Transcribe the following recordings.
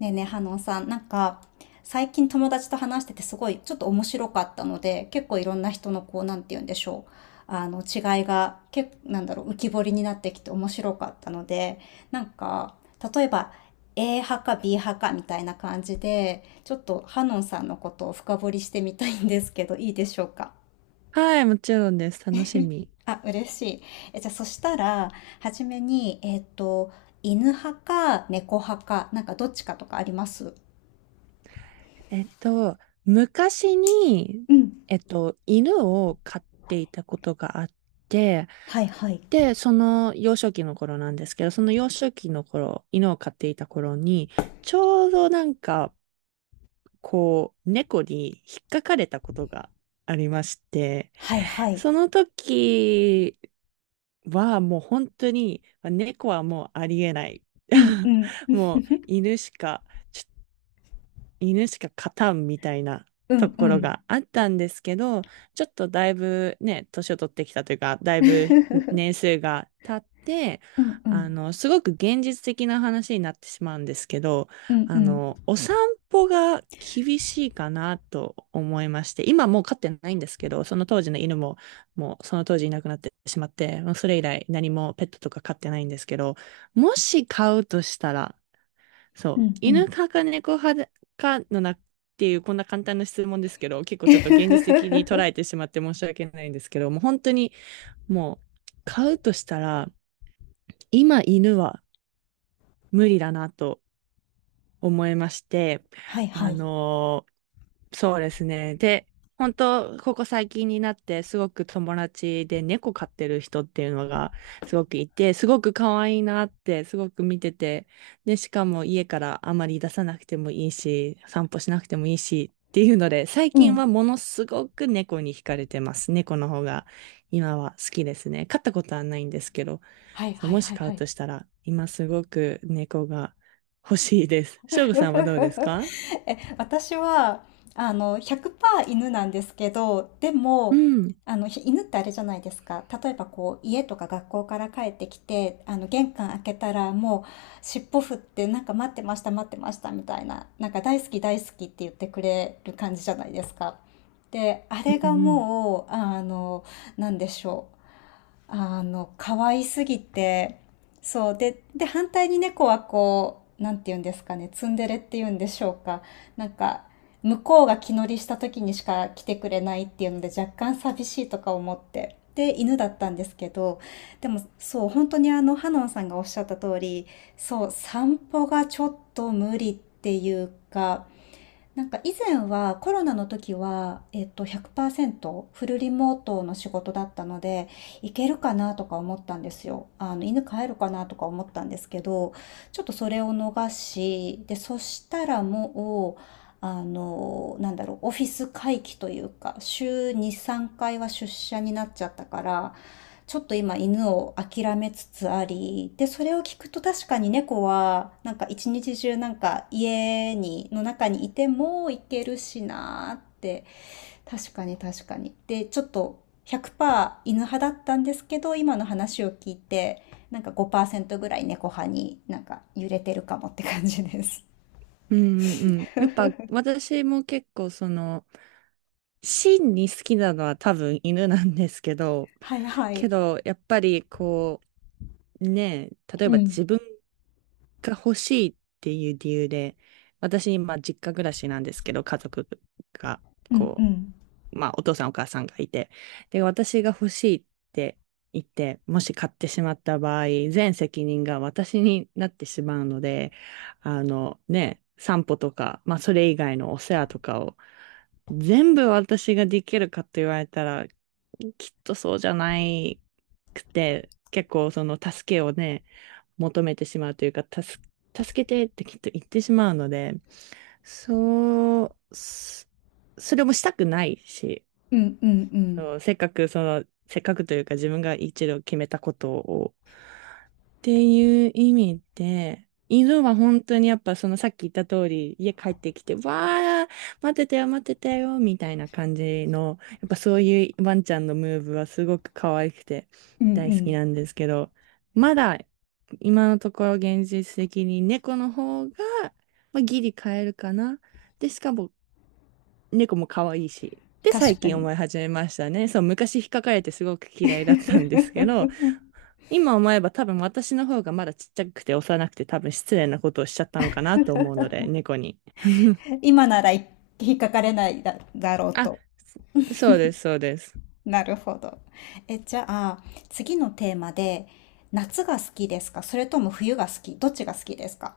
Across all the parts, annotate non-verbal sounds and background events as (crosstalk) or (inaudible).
ねえねえ、ハノンさん、最近友達と話しててすごいちょっと面白かったので、結構いろんな人のこう、なんて言うんでしょう。違いが、結構、浮き彫りになってきて面白かったので、なんか、例えば、A 派か B 派かみたいな感じで、ちょっとハノンさんのことを深掘りしてみたいんですけど、いいでしょうか。はい、もちろんです。楽しみ。あ、嬉しい。じゃあ、そしたら、はじめに、犬派か猫派か、なんかどっちかとかありますえっと、昔に、うん。犬を飼っていたことがあって、はいはい。で、その幼少期の頃なんですけど、その幼少期の頃、犬を飼っていた頃に、ちょうど猫に引っかかれたことがありまして、はいはい。その時はもう本当に、猫はもうありえない。うんう (laughs) ん。もう犬しか。犬しか勝たんみたいなうとんうころん。があったんですけど、ちょっとだいぶね、年を取ってきたというか、だいぶ年 (laughs) 数が経って、うんうん。すごく現実的な話になってしまうんですけど、うんうん。お散歩が厳しいかなと思いまして、今もう飼ってないんですけど、その当時の犬も、もうその当時いなくなってしまって、もうそれ以来何もペットとか飼ってないんですけど、もし飼うとしたら、そうう。んう犬ん。派か猫派かのなっていう、こんな簡単な質問ですけど、結構ちょっと現実的に捉えて (laughs) しまって申し訳ないんですけど、もう本当にもう買うとしたら、今犬は無理だなと思いまして、はいはあい。のーそうですね。で、本当ここ最近になってすごく友達で猫飼ってる人っていうのがすごくいて、すごく可愛いなってすごく見てて、で、しかも家からあまり出さなくてもいいし、散歩しなくてもいいしっていうので、最う近はん。ものすごく猫に惹かれてます。猫の方が今は好きですね。飼ったことはないんですけど、はいそうはいもしはい飼はうい。としたら、今すごく猫が欲しいです。しょうごさんはどうですか？ (laughs) え、私は、100%犬なんですけど、でうも、ん。あの、犬ってあれじゃないですか。例えばこう、家とか学校から帰ってきて、玄関開けたらもう、尻尾振って、なんか待ってました、待ってました、みたいな、なんか大好き、大好きって言ってくれる感じじゃないですか。で、あうれんうがん。もう、あの、なんでしょう。あの、可愛すぎて、そう。で、反対に猫はこう、なんて言うんですかね、ツンデレって言うんでしょうか。なんか、向こうが気乗りした時にしか来てくれないっていうので、若干寂しいとか思って。で、犬だったんですけど、でも、そう、本当にハノンさんがおっしゃった通り、そう、散歩がちょっと無理っていうか、なんか以前はコロナの時は、100%フルリモートの仕事だったので、行けるかなとか思ったんですよ。犬飼えるかなとか思ったんですけど、ちょっとそれを逃し、で、そしたらもう、オフィス回帰というか、週2、3回は出社になっちゃったから、ちょっと今犬を諦めつつあり、で、それを聞くと確かに猫は、なんか一日中なんか家の中にいても行けるしなーって、確かに確かに。で、ちょっと100%犬派だったんですけど、今の話を聞いて、なんか5%ぐらい猫派になんか揺れてるかもって感じです。うんうんうん。やっぱ私も結構その、真に好きなのは多分犬なんですけど、(laughs) はいはけい。どやっぱりねえ、例えうばん。自分が欲しいっていう理由で、私今実家暮らしなんですけど、家族が、うんうこん。まあお父さんお母さんがいて、で、私が欲しいって言って、もし買ってしまった場合、全責任が私になってしまうので、あのね、散歩とか、まあそれ以外のお世話とかを全部私ができるかと言われたら、きっとそうじゃないくて、結構その助けをね、求めてしまうというか、助けてってきっと言ってしまうので、そう、それもしたくないし、うんうんうん。そう、せっかくその、せっかくというか自分が一度決めたことをっていう意味で、犬は本当にやっぱそのさっき言った通り、家帰ってきて、わー、待ってたよ、待ってたよ、みたいな感じの、やっぱそういうワンちゃんのムーブはすごく可愛くてうんう大好きん。なんですけど、まだ今のところ現実的に猫の方が、まあ、ギリ飼えるかな。で、しかも猫も可愛いし。で、最確か近に。思い始めましたね。そう、昔引っかかれてすごく嫌いだったんですけど、(laughs) 今思えば多分私の方がまだちっちゃくて幼くて多分失礼なことをしちゃったのかなと思うので、猫に。(laughs) 今なら引っかかれないだろうあ、と。そそうです、そうです。なるほど。え、じゃあ、次のテーマで、夏が好きですか、それとも冬が好きどっちが好きですか。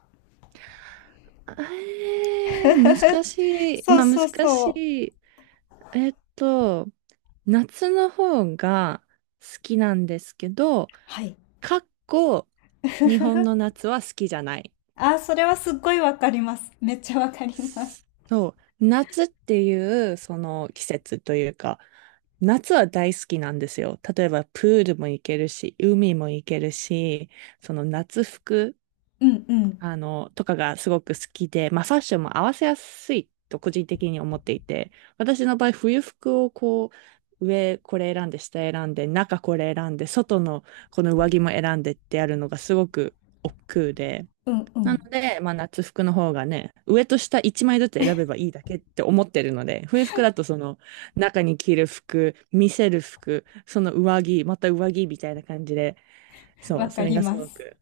あえー、難しい。そうまあそう難しそう。い。えっと、夏の方が好きなんですけど、はい。かっこ日本の夏は好きじゃない。あー、それはすっごいわかります。めっちゃわかります。そう、夏っていうその季節というか、夏は大好きなんですよ。例えばプールも行けるし、海も行けるし、その夏服、うんうん。とかがすごく好きで、まあファッションも合わせやすいと個人的に思っていて、私の場合冬服を上これ選んで、下選んで、中これ選んで、外のこの上着も選んでってやるのがすごく億劫で、うんうなのん。で、まあ、夏服の方がね、上と下1枚ずつ選べばいいだけって思ってるので、冬服だとその中に着る服、見せる服、その上着、また上着みたいな感じで、そわう、そかれりがすまごす。く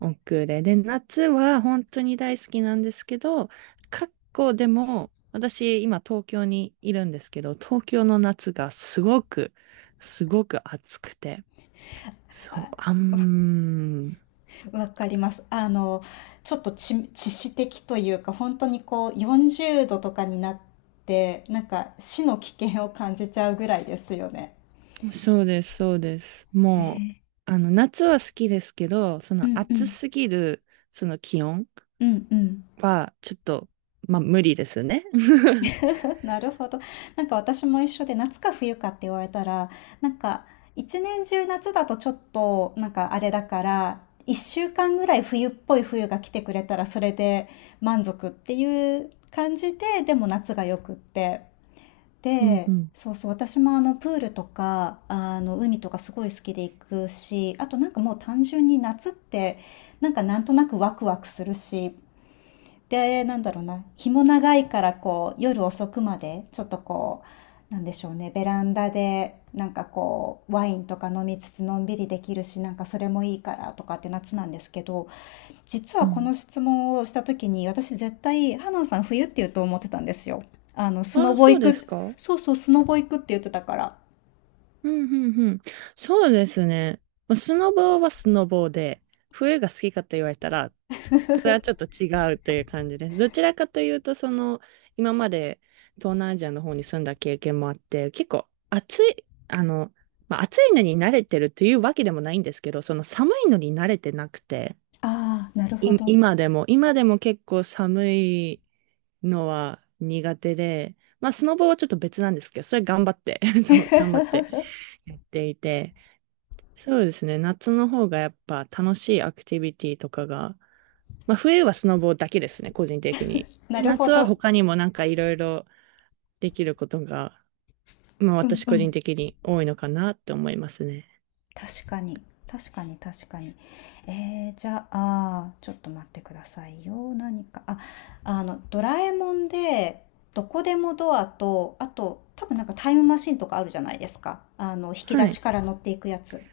億劫で。で、夏は本当に大好きなんですけど、過去でも、私今東京にいるんですけど、東京の夏がすごく、すごく暑くて、そう、あ、あわ、ん、わかります。ちょっと知識的というか、本当にこう、40度とかになって、なんか死の危険を感じちゃうぐらいですよね。そうです、そうです。もね。う、夏は好きですけど、そうのんう暑ん。すぎる、その気温うんうん。は、ちょっと、まあ、無理ですね。(laughs) (laughs) なるほど。なんか私も一緒で、夏か冬かって言われたら、なんか一年中夏だとちょっとなんかあれだから、一週間ぐらい冬っぽい冬が来てくれたらそれで満足っていう感じで、でも夏がよくって。うんうで、んそうそう、私もあのプールとか、あの海とかすごい好きで行くし、あとなんかもう単純に夏ってなんとなくワクワクするし、で、なんだろうな、日も長いからこう、夜遅くまで、ちょっとこう、なんでしょうね、ベランダで、なんかこう、ワインとか飲みつつのんびりできるし、なんかそれもいいからとかって夏なんですけど、実うはこん。の質問をした時に、私絶対、ハナンさん冬って言うと思ってたんですよ。スあノあ、ボそう行ですく、か。そうそう、スノボ行くって言ってたから。あうんうんうん。そうですね。まあスノボはスノボで、冬が好きかと言われたら、それはちょっと違うという感じです。どちらかというと、その、今まで東南アジアの方に住んだ経験もあって、結構暑い、まあ、暑いのに慣れてるというわけでもないんですけど、その寒いのに慣れてなくて、あ、なるほど。今でも、今でも結構寒いのは苦手で、まあ、スノボはちょっと別なんですけど、それ頑張って、(laughs) そう、頑張って (laughs) やっていて、そうですね。夏の方がやっぱ楽しいアクティビティとかが、まあ冬はスノボだけですね、個人的に。なで、るほ夏はど。他にもなんかいろいろできることが、まあうん私う個人ん。的に多いのかなって思いますね。確かに。確かに確かに。えー、じゃあ、ちょっと待ってくださいよ。何か。あ、ドラえもんで、どこでもドアと、あと、多分なんかタイムマシンとかあるじゃないですか。引きは出しい。から乗っていくやつ。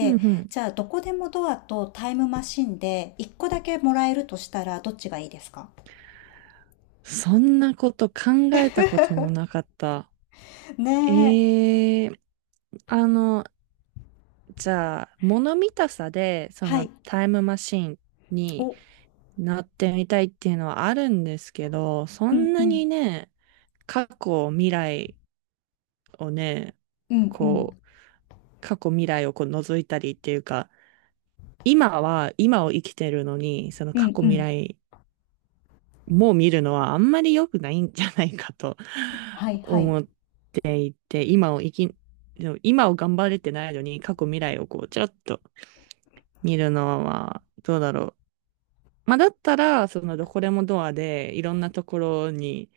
うんうん。じゃあ、どこでもドアとタイムマシンで、一個だけもらえるとしたら、どっちがいいですか。そんなこと考えたこともなかった。ねえ。ええあの、じゃあ、物見たさで、そはのい。タイムマシンお、にうなってみたいっていうのはあるんですけど、そんんうなにん。ね、過去、未来をね、うんうこん。う、過去、未来をこう覗いたりっていうか、今は、今を生きてるのに、そのう過ん去、う未ん。来も見るのはあんまり良くないんじゃないかと は (laughs) いはい。思って、今を生き、今を頑張れてないのに、過去、未来をちょっと見るのは、どうだろう。まあ、だったら、そのどこでもドアで、いろんなところに、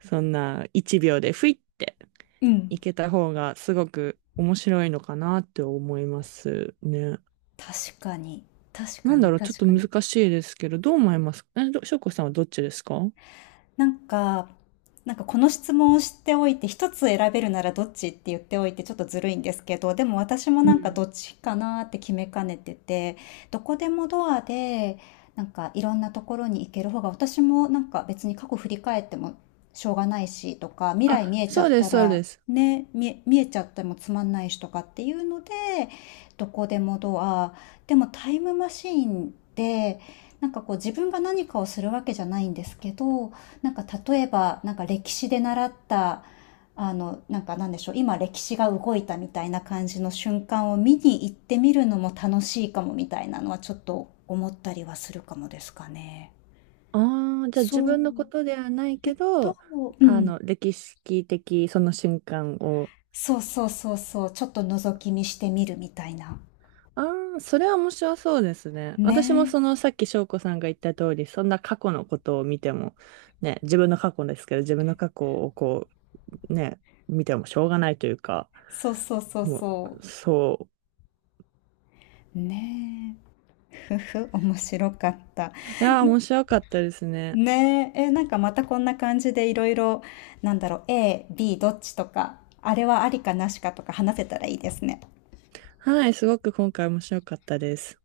そんな1秒で、ふいって、うん。行けた方がすごく面白いのかなって思いますね。確かに。確かなんだに、ろう、ちょっ確とかに。難しいですけど、どう思いますか？しょうこさんはどっちですか？なんか、なんかこの質問をしておいて、一つ選べるならどっちって言っておいてちょっとずるいんですけど、でも私もうなんかん。どっちかなって決めかねてて、どこでもドアで、なんかいろんなところに行ける方が、私もなんか別に過去振り返ってもしょうがないしとか、未来見あ、えちゃそうっでたす、そうら、です。ね、見えちゃってもつまんないしとかっていうので、どこでもドア、でもタイムマシーンで、なんかこう自分が何かをするわけじゃないんですけど、なんか例えば、なんか歴史で習った、あの、なんかなんでしょう、今歴史が動いたみたいな感じの瞬間を見に行ってみるのも楽しいかもみたいなのはちょっと思ったりはするかもですかね。ああ、じゃあ自そう、分のことではないけと、ど、うん。歴史的その瞬間をそうそうそうそう、ちょっと覗き見してみるみたいな。ああ、それは面白そうですね。私もねえ。そのさっき翔子さんが言った通り、そんな過去のことを見ても、ね、自分の過去ですけど、自分の過去をね、見てもしょうがないというか、そうそうそうもそう、そう。ねえ。ふふ、面白かった。う。いやー、面白かったですね。ねえ、え、なんかまたこんな感じでいろいろ、なんだろう、A、B どっちとか、あれはありかなしかとか話せたらいいですね。はい、すごく今回面白かったです。